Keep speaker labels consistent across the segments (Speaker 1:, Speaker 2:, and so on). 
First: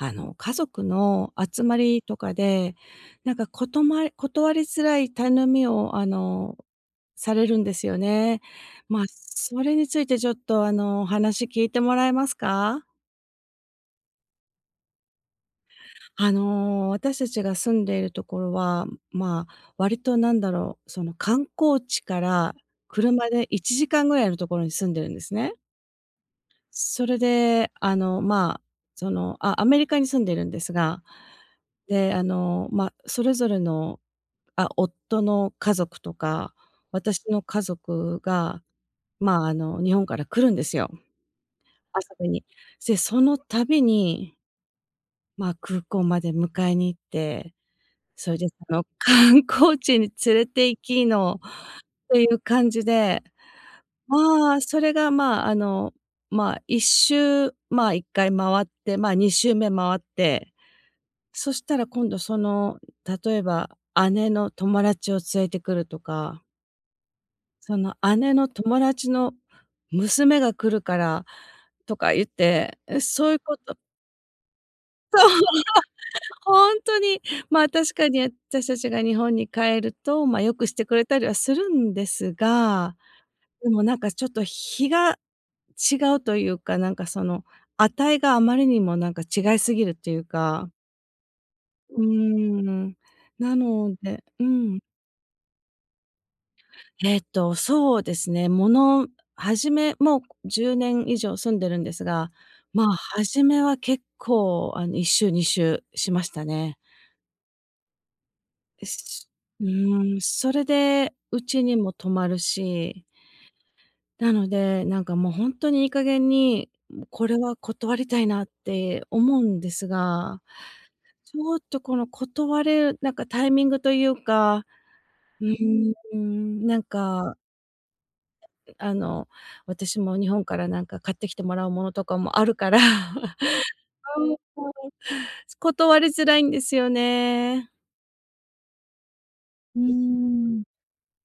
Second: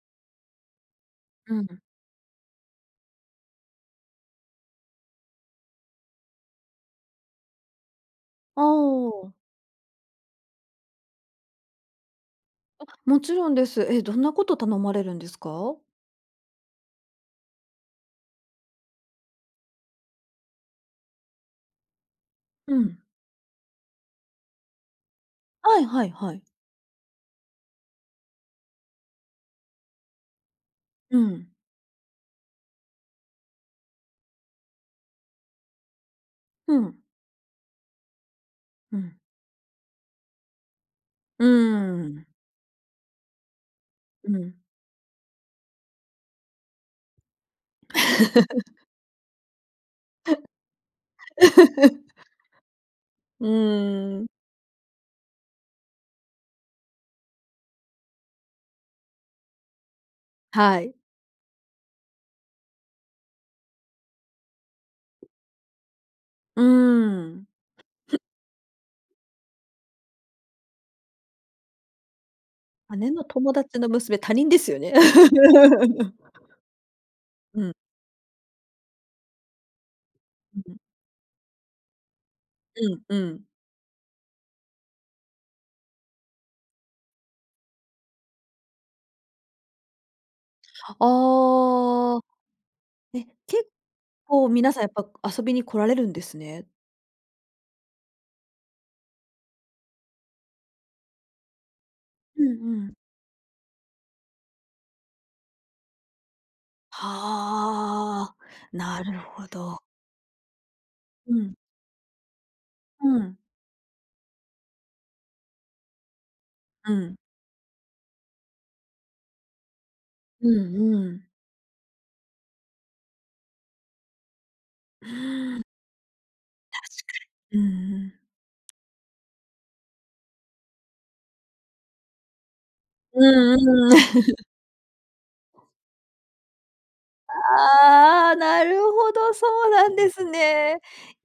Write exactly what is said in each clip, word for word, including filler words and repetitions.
Speaker 1: あの、家族の
Speaker 2: う
Speaker 1: 集ま
Speaker 2: ん。
Speaker 1: りとかで。なんか、ことま断りづらい頼みを、あの、されるんですよね。
Speaker 2: あああ
Speaker 1: まあ、
Speaker 2: あああ。
Speaker 1: それについてちょっと、あの、話聞いてもらえますか？
Speaker 2: あ、もちろんです。え、どんなこと頼まれるんですか？
Speaker 1: あの、私たちが住んでいるところは、まあ、割となんだろう。その、観光地から、
Speaker 2: うん。
Speaker 1: 車でいちじかんぐらいのところに住んでるんですね。
Speaker 2: はい、はい、はい。
Speaker 1: それで、あの、まあ、その、アアメリカに住んでいるんですが。
Speaker 2: うん。
Speaker 1: で、あの、まあ、それぞれの、あ、夫の家族とか、
Speaker 2: うん。
Speaker 1: 私の家族が、
Speaker 2: うん。
Speaker 1: まあ、あの、日本から来るんですよ。
Speaker 2: うんうんう
Speaker 1: 遊
Speaker 2: ん。
Speaker 1: びに。で、その度
Speaker 2: う
Speaker 1: に
Speaker 2: ん。
Speaker 1: まあ、空港まで迎えに行って。それでその、観光地に連れて行きの、っ ていう感じで。
Speaker 2: うーん。
Speaker 1: まあ、それが、まあ、あの、まあ、いっしゅうまあ、いっかいまわって。まあ、にしゅうめ回って、
Speaker 2: はい。
Speaker 1: そしたら今度その、例えば姉の友達を連れてくるとか。
Speaker 2: うーん。
Speaker 1: その、
Speaker 2: ふ。
Speaker 1: 姉の友達の娘が来るからとか言って。
Speaker 2: 姉の
Speaker 1: そういう
Speaker 2: 友
Speaker 1: こと
Speaker 2: 達の娘、他人ですよね。
Speaker 1: そう、本当に。ま
Speaker 2: う
Speaker 1: あ、
Speaker 2: ん。
Speaker 1: 確かに私たちが日本に帰ると、まあ、良く
Speaker 2: う
Speaker 1: し
Speaker 2: ん。
Speaker 1: てくれたりはするんです
Speaker 2: う
Speaker 1: が。
Speaker 2: ん、うん。
Speaker 1: でもなんかちょっと比が違うというか。なんかその、値があまりにもなんか、違いすぎるというか。うー
Speaker 2: ああ。
Speaker 1: ん。
Speaker 2: え、
Speaker 1: な
Speaker 2: 結
Speaker 1: のでう
Speaker 2: 構皆
Speaker 1: ん。
Speaker 2: さんやっぱ、遊びに来られるんですね。
Speaker 1: ええと、そうですね。ものはじめもうじゅうねん以上住んでるんですが。
Speaker 2: うんう
Speaker 1: まあ、
Speaker 2: ん。
Speaker 1: 初めは結構、あの、いっしゅうにしゅうしましたね。
Speaker 2: はあ。
Speaker 1: え、
Speaker 2: なる
Speaker 1: す
Speaker 2: ほ
Speaker 1: う
Speaker 2: ど。
Speaker 1: ーん、それで
Speaker 2: う
Speaker 1: う
Speaker 2: ん。
Speaker 1: ちにも泊まるし。
Speaker 2: うん。
Speaker 1: なので、なんかもう本当にいい加減に。
Speaker 2: う
Speaker 1: ん、
Speaker 2: ん。
Speaker 1: これは断りたいなって思うんですが。
Speaker 2: うんうん。
Speaker 1: ちょっとこの断る、なんかタイミングというか。
Speaker 2: う
Speaker 1: う
Speaker 2: ん。
Speaker 1: ーん。なん
Speaker 2: 確か
Speaker 1: か。
Speaker 2: に。うん、うん。
Speaker 1: あの、私も日本から、何か買ってきてもらうものとかもあるから。
Speaker 2: う んうん。
Speaker 1: そう、そう。断りづらいんですよね。
Speaker 2: ああ、なるほど。そう
Speaker 1: うー
Speaker 2: なんです。
Speaker 1: ん。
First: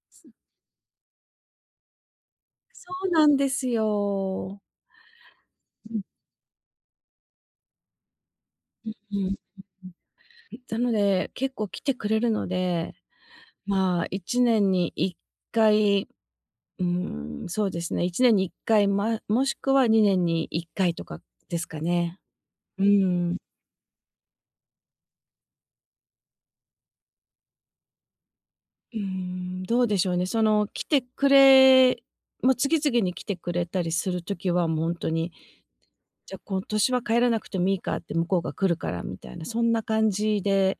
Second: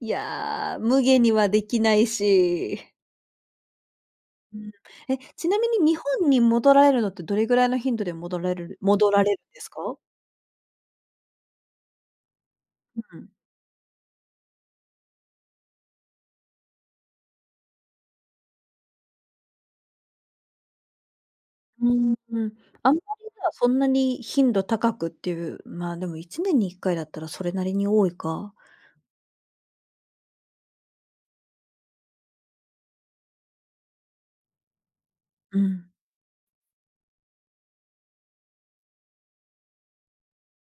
Speaker 2: い や、無下にはできないし。
Speaker 1: そうなんです
Speaker 2: う
Speaker 1: よ。
Speaker 2: ん。え、ちなみに日
Speaker 1: うん。
Speaker 2: 本に戻られるのって、どれぐらいの頻度で戻らるる
Speaker 1: うん、う
Speaker 2: 戻
Speaker 1: う
Speaker 2: ら
Speaker 1: ん。う
Speaker 2: れ
Speaker 1: ん、
Speaker 2: るんですか？
Speaker 1: うん。でもね、結構来てくれるので。
Speaker 2: うん。
Speaker 1: まあ、いちねんにいっかい。うん、そうですね。いちねんにいっかい、まあ、もしくはにねんにいっかいとかですか
Speaker 2: うん、う
Speaker 1: ね。
Speaker 2: ーん。
Speaker 1: う
Speaker 2: あんまり
Speaker 1: ん。
Speaker 2: じゃあ、そんなに頻度高くっていうまあ、でもいちねんにいっかいだったら、それなりに多いか。
Speaker 1: うーん、どうでしょうね。その来てくれまあ、次々に来てくれたりする時は、もう本当に、
Speaker 2: うん。
Speaker 1: じゃあ今年は帰らなくてもいいかって。向こうが来るからみたいな。そんな感じで、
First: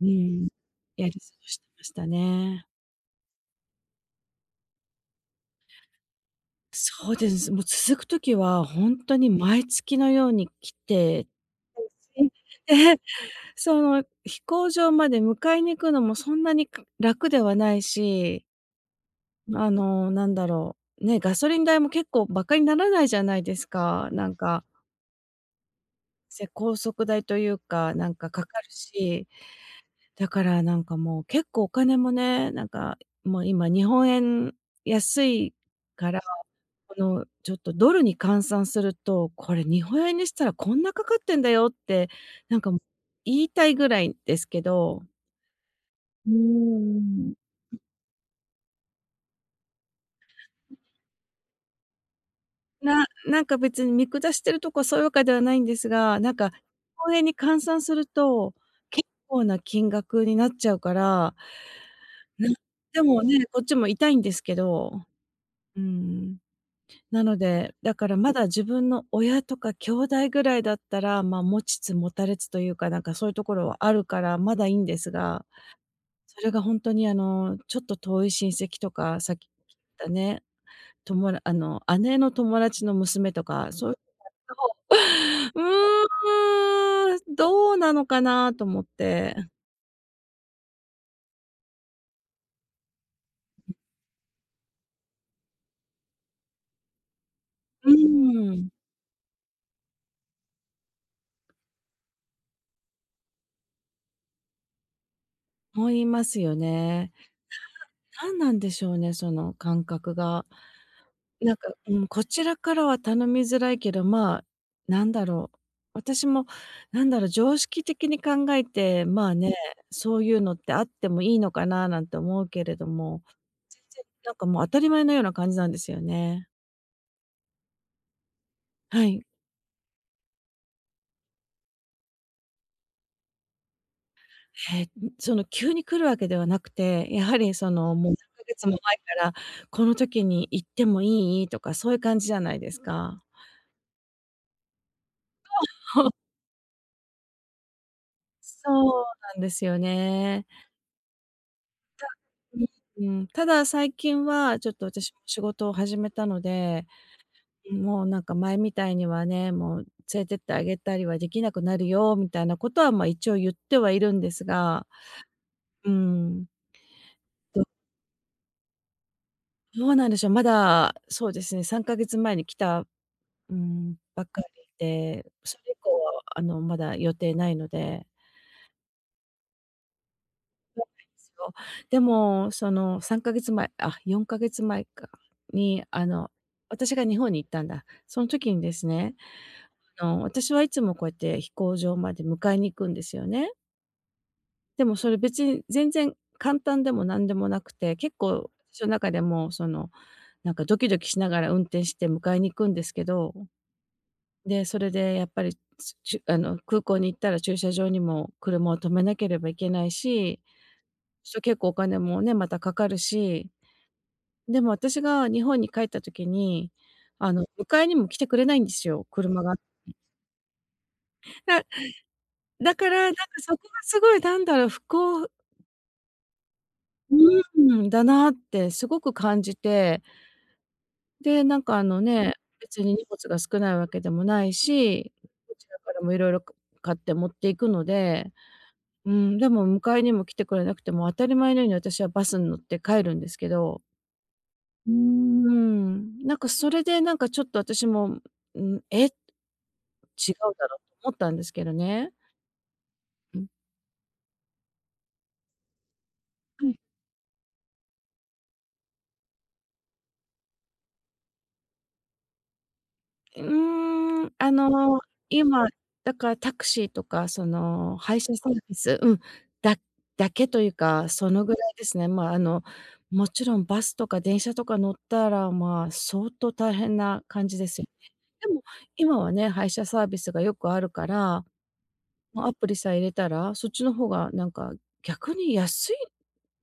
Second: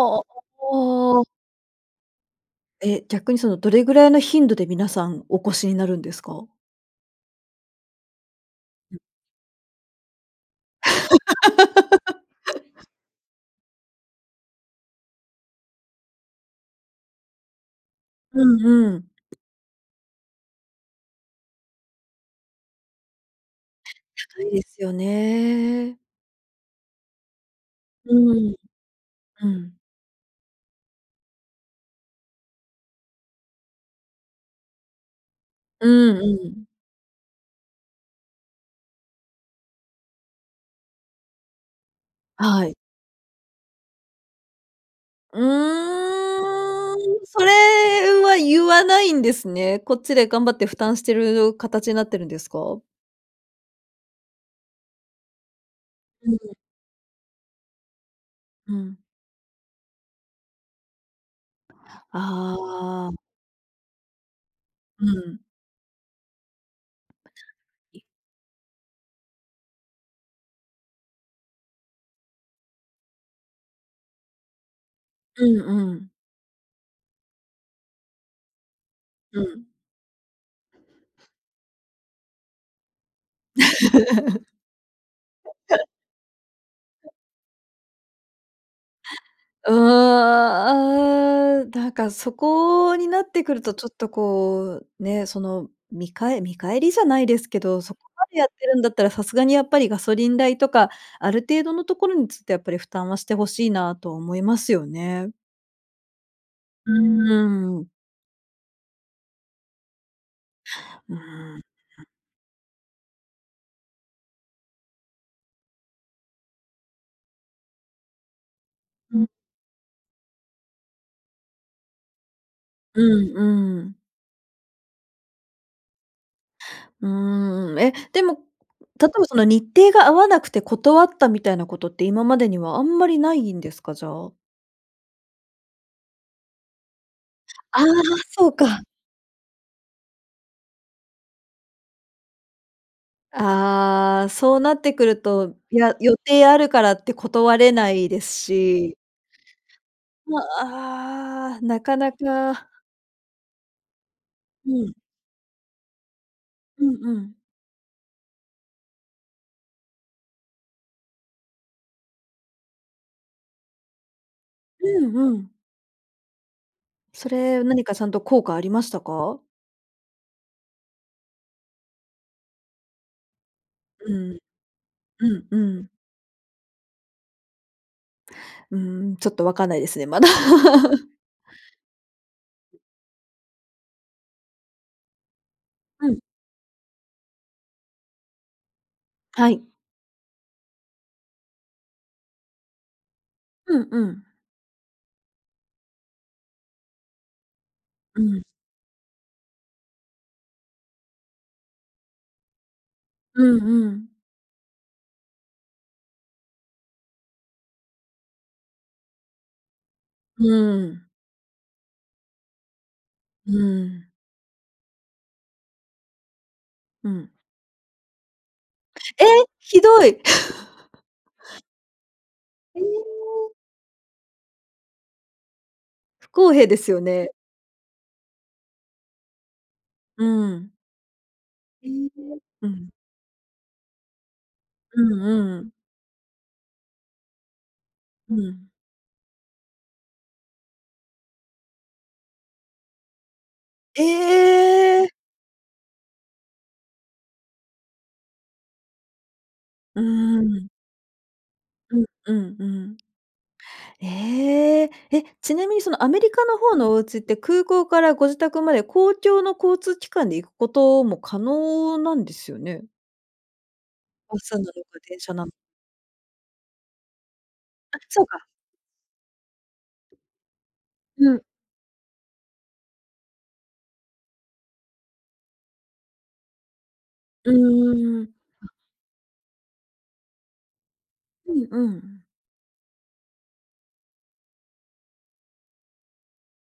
Speaker 1: うーん。やり過
Speaker 2: あ。
Speaker 1: ごしてましたね。
Speaker 2: え、逆にその、どれぐらいの頻度で、皆さんお越しになるんですか？
Speaker 1: そうです。もう続く時は、本当に毎月のように来て。で、その飛行場まで迎えに行くのもそんなに、く、楽ではないし。
Speaker 2: うんうん。
Speaker 1: あの、なんだろう。ね、ガソリン代も結構、馬鹿にならないじゃないですか。なん
Speaker 2: 高いで
Speaker 1: か。
Speaker 2: すよね。
Speaker 1: せ高速代というか、な
Speaker 2: う
Speaker 1: んかか
Speaker 2: ーん、
Speaker 1: かるし、
Speaker 2: うん。
Speaker 1: だからなんか、もう結構お金もね、なんかもう今、日本円安い
Speaker 2: う
Speaker 1: か
Speaker 2: ん
Speaker 1: ら、
Speaker 2: うん。
Speaker 1: このちょっとドルに換算すると、これ日本円にしたらこんなかかってんだよって、なん
Speaker 2: は
Speaker 1: か
Speaker 2: い。
Speaker 1: も言いたいぐらいですけど。
Speaker 2: う
Speaker 1: うー
Speaker 2: ーん、
Speaker 1: ん。
Speaker 2: それは言わないんですね。こっちで頑張って負担してる形なってるんですか？
Speaker 1: ななんか別に見下してるとこそういうわけではないんですが、
Speaker 2: う
Speaker 1: なん
Speaker 2: ん。
Speaker 1: か、こう円に換算すると、
Speaker 2: うん。
Speaker 1: 結構な金額になっちゃうから、なんで
Speaker 2: ああ。
Speaker 1: もね、こっちも痛いんですけど
Speaker 2: うん。
Speaker 1: うーん、なので、だからまだ自分の親とか兄弟ぐらいだったら、まあ、持ちつ持たれつというか、なんかそういうところはあるから、まだいいんですが、
Speaker 2: うんうん。
Speaker 1: それがほんとに、あの、ちょっと遠い親戚とか、さ
Speaker 2: う
Speaker 1: き
Speaker 2: ん。
Speaker 1: 言ったね、ともらあの、姉の友達の娘とか、そういうのだと、う ーん、どうなのかな？と思って。
Speaker 2: うーん、ああ。なんかそこになってくる
Speaker 1: う
Speaker 2: と
Speaker 1: ん。
Speaker 2: ちょっとこう、ね、そのみかえ見返りじゃないですけど、
Speaker 1: う
Speaker 2: そこまでやっ
Speaker 1: ー
Speaker 2: て
Speaker 1: ん。
Speaker 2: るんだったら、さすがにやっぱりガソリン代とか、ある程度のところにちょっとやっぱり負担はして欲しいなと思いますよね。
Speaker 1: 思いますよ
Speaker 2: う
Speaker 1: ね。
Speaker 2: ーん。
Speaker 1: 何なんでしょうね、その感覚が。
Speaker 2: うー
Speaker 1: な
Speaker 2: ん。
Speaker 1: ん
Speaker 2: うん。
Speaker 1: か、ん、こちらからは頼みづらいけど、まあなんだろう、私もなんだろう、常識的に考えて、
Speaker 2: う
Speaker 1: ま
Speaker 2: ん。
Speaker 1: あね、そう言うのってあってもいいのかななんて思うけれど
Speaker 2: う
Speaker 1: も、
Speaker 2: んう
Speaker 1: 全
Speaker 2: ん。
Speaker 1: 然なんかもう当たり前のような感じなんですよね。
Speaker 2: うーん。え、でも、
Speaker 1: は
Speaker 2: 例え
Speaker 1: い。
Speaker 2: ばその日程が合わなくて断ったみたいなことって今までにはあんまりないんですか、じゃあ。
Speaker 1: へえ、その急に来るわけではなくて、やはりそ
Speaker 2: ああ、
Speaker 1: のもう何か
Speaker 2: そう
Speaker 1: 月も
Speaker 2: か。
Speaker 1: 前から、この時に行ってもいいとか、そういう感じじゃないですか。
Speaker 2: ああ、そうなってくると、いや、予定あるからって断れないです
Speaker 1: そ
Speaker 2: し。
Speaker 1: うなんですよね。
Speaker 2: あ、ああ、なか
Speaker 1: じ
Speaker 2: な
Speaker 1: ゃ、
Speaker 2: か。
Speaker 1: うんうん。ただ、最近はちょ
Speaker 2: う
Speaker 1: っと
Speaker 2: ん。
Speaker 1: 私も仕事を始めたの
Speaker 2: う
Speaker 1: で、
Speaker 2: んうん。
Speaker 1: もうなんか前みたいにはね、もう連れてってあげたりはできなくなるよ、みたいなことはまあ、一応言ってはいるんですが、
Speaker 2: うんうん。
Speaker 1: うーん。
Speaker 2: そ
Speaker 1: そ
Speaker 2: れ
Speaker 1: う。
Speaker 2: 何かちゃんと効果ありましたか？
Speaker 1: どうなんでしょう、まだ、そうですね、さんかげつ前に来た、うーん、
Speaker 2: う
Speaker 1: ばっ
Speaker 2: ん。
Speaker 1: かり
Speaker 2: う
Speaker 1: で、
Speaker 2: ん、
Speaker 1: そ
Speaker 2: う
Speaker 1: れ以
Speaker 2: ん。
Speaker 1: 降は、あの、まだ予定ないので。
Speaker 2: うーん、ちょっと分かんないですね、まだ。
Speaker 1: いや、そう、でもそのさんかげつ前、あ、よんかげつ前か、に、あ
Speaker 2: うん。
Speaker 1: の、私が日本に行ったんだ。その時にですね、
Speaker 2: はい。
Speaker 1: あの、私はいつもこうやって飛行場まで迎えに行くんですよね。
Speaker 2: うんうん。
Speaker 1: でもそれ、別に全然簡単でも何でもなくて、結
Speaker 2: うん。
Speaker 1: 構しの中でもその、なんかドキドキしながら運転して迎えに行くんですけど。
Speaker 2: うんうん。
Speaker 1: で、それでやっぱりしゅあの、空港に行ったら駐車場にも車を停めなければいけないし、
Speaker 2: うん。
Speaker 1: そう結構お金もね、またかかるし、
Speaker 2: うん。
Speaker 1: でも私が日本に帰った時に、
Speaker 2: うん。
Speaker 1: あの、迎えにも来てくれないんですよ、
Speaker 2: え、
Speaker 1: 車が。
Speaker 2: ひどい。
Speaker 1: だだ
Speaker 2: え
Speaker 1: から、なんか
Speaker 2: え。
Speaker 1: そこがすごいなんだろう、ふこう
Speaker 2: 不公平ですよ
Speaker 1: う
Speaker 2: ね。
Speaker 1: ーん。だなってすごく感じて
Speaker 2: うん。
Speaker 1: で、なんかあ
Speaker 2: え
Speaker 1: の
Speaker 2: え、
Speaker 1: ね、
Speaker 2: う
Speaker 1: 別
Speaker 2: ん。
Speaker 1: に荷物が少ないわけでもない
Speaker 2: う
Speaker 1: し、
Speaker 2: ん
Speaker 1: こ
Speaker 2: う
Speaker 1: ち
Speaker 2: ん。
Speaker 1: らからも色々か買って持っていくので、
Speaker 2: うん。
Speaker 1: うーん、でも迎えにも来てくれなくて、もう、あたり前のように私はバスん乗って帰るんですけど
Speaker 2: え
Speaker 1: うー
Speaker 2: え！
Speaker 1: ん、なんか、それでなんか、ちょっと私も、ん、「え」
Speaker 2: うー
Speaker 1: 「違うだ
Speaker 2: ん。
Speaker 1: ろう」思ったんですけど
Speaker 2: うん、
Speaker 1: ね。
Speaker 2: うんうん。
Speaker 1: うん。
Speaker 2: ええ、え、ちなみにその、アメリカの
Speaker 1: う
Speaker 2: ほ
Speaker 1: ん。
Speaker 2: うのお家って、空港からご自宅まで公共の交通機関で行くことも可能なんですよね？
Speaker 1: うーん。
Speaker 2: バ
Speaker 1: あ
Speaker 2: スん乗るか
Speaker 1: の、
Speaker 2: 電車なの。
Speaker 1: 今、だからタクシーとか、その、
Speaker 2: あ、
Speaker 1: 配
Speaker 2: そう
Speaker 1: 車
Speaker 2: か。
Speaker 1: サービスうん、だだけというか、
Speaker 2: う
Speaker 1: そ
Speaker 2: ん。
Speaker 1: のぐらいですね。まあ、あの、もちろんバスとか電車とか乗ったら、まあ、相当大変な感
Speaker 2: うん
Speaker 1: じですよ
Speaker 2: う
Speaker 1: ね。
Speaker 2: んうん。
Speaker 1: でも
Speaker 2: あ。
Speaker 1: 今はね、配車サービスがよくあるから。
Speaker 2: ふん、うんうん。
Speaker 1: ま、アプリさえ入れたら、そっちの方がなんか逆に安い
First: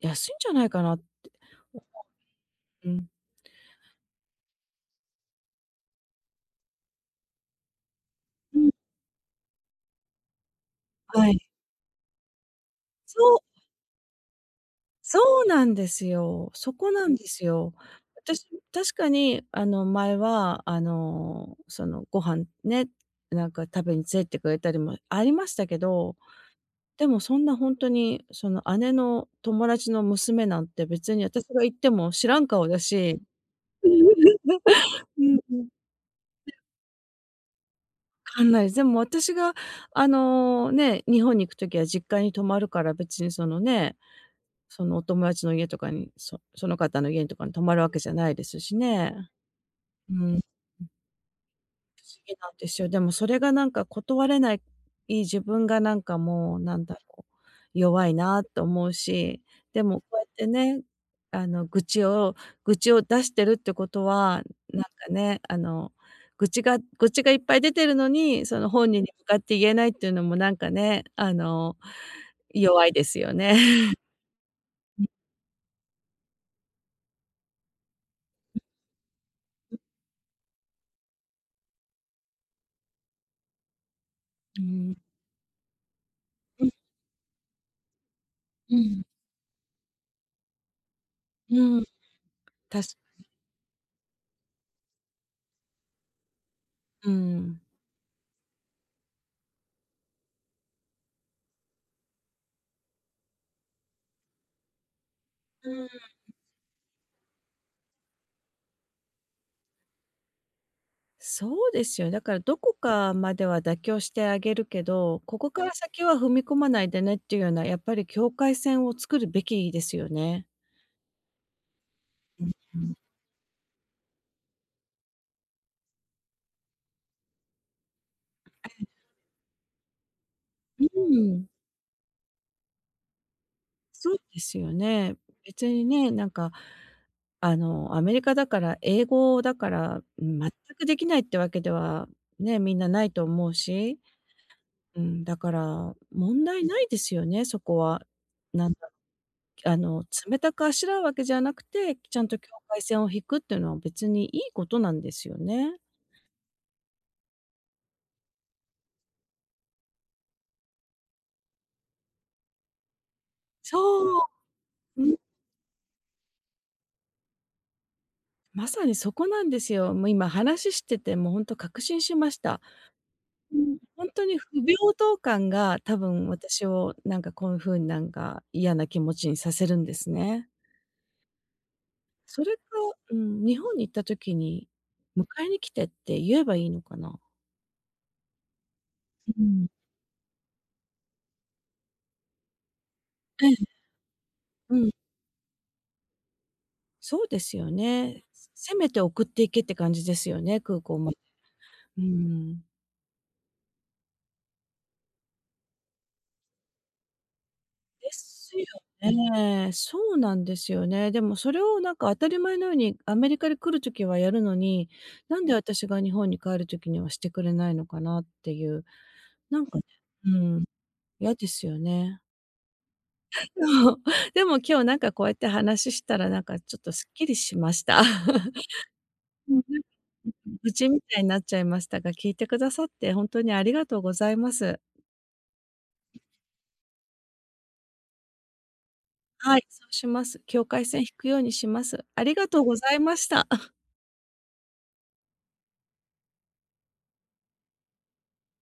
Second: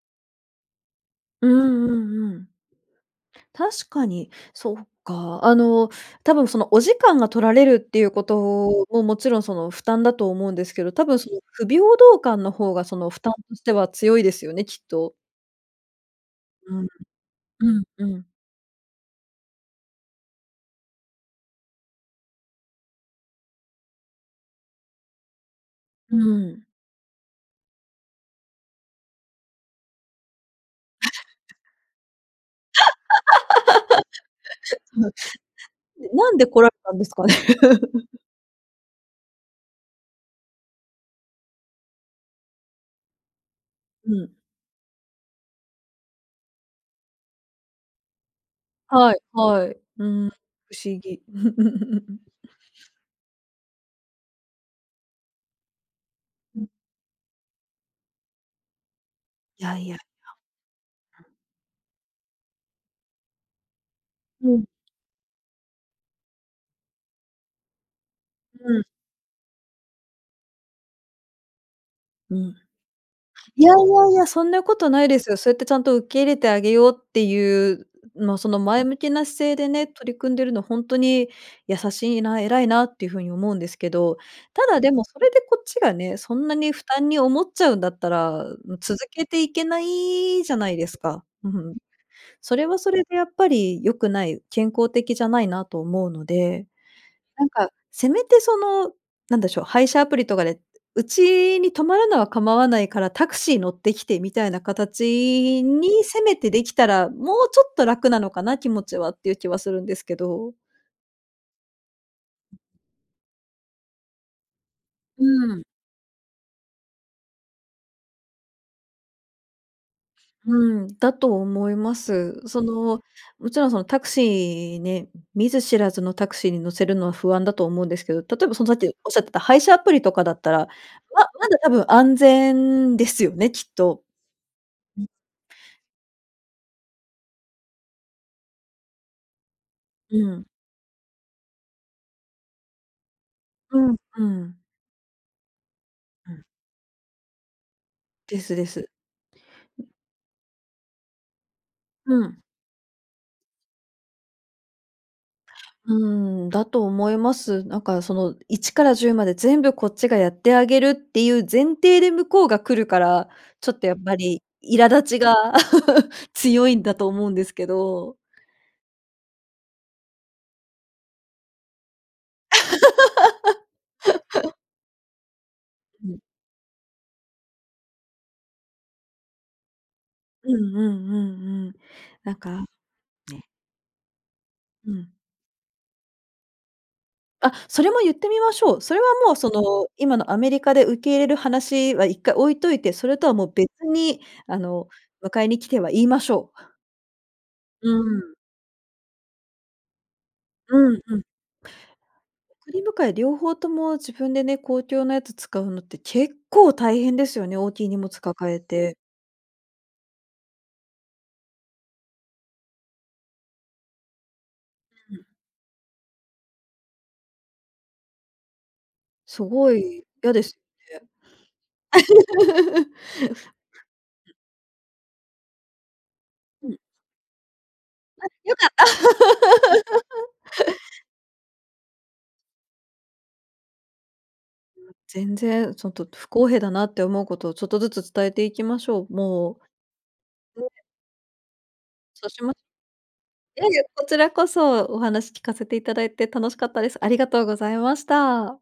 Speaker 1: 安いんじゃないかなって
Speaker 2: う
Speaker 1: 思
Speaker 2: ん、うん、うん。
Speaker 1: う。うん。
Speaker 2: 確かに。そっか。あの、多分その、お時間が取られるっていうこ
Speaker 1: うん。
Speaker 2: とも、もちろん、その、負担だと思うんですけど。多分
Speaker 1: は
Speaker 2: その、
Speaker 1: い。
Speaker 2: 不平等感の方が、その、
Speaker 1: そ
Speaker 2: 負担
Speaker 1: う！
Speaker 2: としては強いですよね、きっと。
Speaker 1: そうなんですよ。そ
Speaker 2: うん。
Speaker 1: こなんです
Speaker 2: う
Speaker 1: よ。
Speaker 2: ん、うん。
Speaker 1: 私、確かにあの、前は、あの、その、ご飯ね。なんか食べに連れてくれたりもありましたけ
Speaker 2: う
Speaker 1: ど。
Speaker 2: ーん。
Speaker 1: でもそんな、ほんとに、その姉の友達の娘なんて、別に私が 行っても知らん顔だし。うん、うん。
Speaker 2: なんで
Speaker 1: [unintelligible]
Speaker 2: 来られたんですかね？
Speaker 1: 分かんない。でも、私があのね、日本に行く時は、実家に泊まるから。別にそのね、
Speaker 2: うん。
Speaker 1: そのお友達の家とかに、そその方の家んとかに泊まるわけじゃないですし
Speaker 2: は
Speaker 1: ね。
Speaker 2: い、はい。う
Speaker 1: うん。
Speaker 2: ーん。不
Speaker 1: うん。
Speaker 2: 思議。
Speaker 1: 不思 議なんですよ。でも、それがなんか断れない自分が、なんかも
Speaker 2: う
Speaker 1: う、
Speaker 2: ん。
Speaker 1: なんだろう、弱いなと思うし。
Speaker 2: いや、
Speaker 1: で
Speaker 2: いや、いや。
Speaker 1: もこうやってね、
Speaker 2: うん。
Speaker 1: あの、愚痴を愚痴を出してるってことは、
Speaker 2: うん。
Speaker 1: なんかね、あの、愚痴が愚痴がいっぱい出てるのに、その
Speaker 2: うん。
Speaker 1: 本人に向かって言えないっていうのもなんかね。あの、
Speaker 2: うん。
Speaker 1: 弱いですよね。
Speaker 2: いやいやいや。そんなこと
Speaker 1: う
Speaker 2: ない
Speaker 1: ん。
Speaker 2: ですよ。そうやってちゃんと、受け入れてあげようっていう、まあ、そ
Speaker 1: う
Speaker 2: の
Speaker 1: ん。
Speaker 2: 前向きな姿勢で
Speaker 1: うん。
Speaker 2: ね、取り組んでるのほんとに優しいな、偉いなっていうふうに思うんですけど。
Speaker 1: う
Speaker 2: ただ、で
Speaker 1: ん。
Speaker 2: も、それでこっちがね、そんな
Speaker 1: うん。
Speaker 2: に負担に思っちゃうんだったら、
Speaker 1: う
Speaker 2: 続
Speaker 1: ん。
Speaker 2: けていけないじゃないですか。う、ふん。
Speaker 1: うん、
Speaker 2: それは
Speaker 1: 確
Speaker 2: そ
Speaker 1: か
Speaker 2: れでや
Speaker 1: に。
Speaker 2: っぱり良くない、健康的じゃないなと思うので。
Speaker 1: うー
Speaker 2: なん
Speaker 1: ん。
Speaker 2: か、せめてそのなんでしょう。配車アプリとかで、うちに泊まるのは構わないからタクシー乗ってきて、みたいな形
Speaker 1: うーん。
Speaker 2: にせ
Speaker 1: [unintelligible]
Speaker 2: めてできたら。もうちょっと楽なのかな、気持ちは。っていう気はするんですけど。
Speaker 1: そうですよね。だからどこかまでは妥協してあげるけど、
Speaker 2: う
Speaker 1: ここ
Speaker 2: ーん。
Speaker 1: から先は踏み込まないでねっていうような、やっぱり境界線を作るべきですよね。
Speaker 2: うーん、だと思います。
Speaker 1: うん、
Speaker 2: そ
Speaker 1: ふん。
Speaker 2: の、もちろんそのタクシーね、見ず知らずのタクシーに乗せるのは不安だと思うんですけど、例えばその
Speaker 1: え
Speaker 2: さっき
Speaker 1: え。
Speaker 2: おっしゃってた配車アプリとかだったら、
Speaker 1: う
Speaker 2: ま、
Speaker 1: ー
Speaker 2: ま
Speaker 1: ん。
Speaker 2: だ多分安全ですよね、きっと。
Speaker 1: そうですよ
Speaker 2: うん。
Speaker 1: ね。別にね、なんかあのアメリカだから、英語だから
Speaker 2: うん。
Speaker 1: 全くできないってわけでは、ね、みんなないと思う
Speaker 2: うん、
Speaker 1: し、
Speaker 2: うん。
Speaker 1: うん、だから、
Speaker 2: うん。
Speaker 1: 問題ないですよね、そこは。
Speaker 2: ですで
Speaker 1: なん
Speaker 2: す。
Speaker 1: だ。あの冷たくあしらうわけじゃなくて、ち
Speaker 2: う
Speaker 1: ゃんと
Speaker 2: ん。
Speaker 1: 境界線を引くっていうのは別にいいことなんですよね。
Speaker 2: うーん、だと思います。なんかその一から十まで全部こっちがやってあげるっていう前提で向こうが来るから、ちょっとやっぱ
Speaker 1: そう。
Speaker 2: り苛立
Speaker 1: う
Speaker 2: ち
Speaker 1: ん。
Speaker 2: が 強いんだと思うんですけど。
Speaker 1: まさにそこなんですよ。もう今話しててもう本当確信しました。うーん。ホントに不 平等感が多
Speaker 2: うん。
Speaker 1: 分私をなんかこういう風になんか嫌な気持ちにさせるんですね。
Speaker 2: うんうんうんうん。なん
Speaker 1: それか
Speaker 2: か、
Speaker 1: う
Speaker 2: ね。
Speaker 1: ん。日本に行った時に
Speaker 2: うん。
Speaker 1: 迎えに来てって言えばいいのかな？
Speaker 2: あ、それも言ってみましょう。それはもう
Speaker 1: う
Speaker 2: そ
Speaker 1: ん。
Speaker 2: の今のアメリカで受け入れる話は一回置いといて、それとはも
Speaker 1: ええ。
Speaker 2: う別にあ
Speaker 1: う
Speaker 2: の
Speaker 1: ん。
Speaker 2: 迎えに来ては言いましょう。
Speaker 1: そうですよ
Speaker 2: う
Speaker 1: ね。
Speaker 2: ん。
Speaker 1: せめて送って行けって感じですよね、空
Speaker 2: う
Speaker 1: 港
Speaker 2: ん
Speaker 1: ま
Speaker 2: う
Speaker 1: で。
Speaker 2: ん。
Speaker 1: うーん。
Speaker 2: 送り迎え両方とも自分でね、公共のやつ使うのって結構大変ですよね、大きい荷
Speaker 1: で
Speaker 2: 物
Speaker 1: す
Speaker 2: 抱え
Speaker 1: よ
Speaker 2: て。
Speaker 1: ね。そうなんですよね。でもそれをなんか当たり前のように、アメリカに来る時はやるのに、
Speaker 2: ふん。
Speaker 1: なんで私が日本に帰る時にはしてくれないのかなっていう、
Speaker 2: す
Speaker 1: なん
Speaker 2: ご
Speaker 1: かね、
Speaker 2: い、
Speaker 1: う
Speaker 2: 嫌で
Speaker 1: ー
Speaker 2: す
Speaker 1: ん、
Speaker 2: よね。
Speaker 1: 嫌ですよね。
Speaker 2: うん。
Speaker 1: そうでも今日なんかこうやって話したら、なんか
Speaker 2: う
Speaker 1: ちょ
Speaker 2: ん。
Speaker 1: っとすっきりしました。
Speaker 2: あ、よかった。
Speaker 1: うん。なん [unintelligible] 愚痴み たいになっちゃいましたが、聞いてくださって本当にありがとうございます。
Speaker 2: もう全然ちょっと不公平だなって思うことをちょっとずつ伝えていきましょう。
Speaker 1: は
Speaker 2: も
Speaker 1: い、そうします。
Speaker 2: う。
Speaker 1: 境
Speaker 2: で。
Speaker 1: 界線引くようにします。あ
Speaker 2: そう
Speaker 1: り
Speaker 2: し
Speaker 1: が
Speaker 2: まし。
Speaker 1: とうございました。
Speaker 2: いやい や、こちらこそお話聞かせていただいて楽しかったです。ありがとうございました。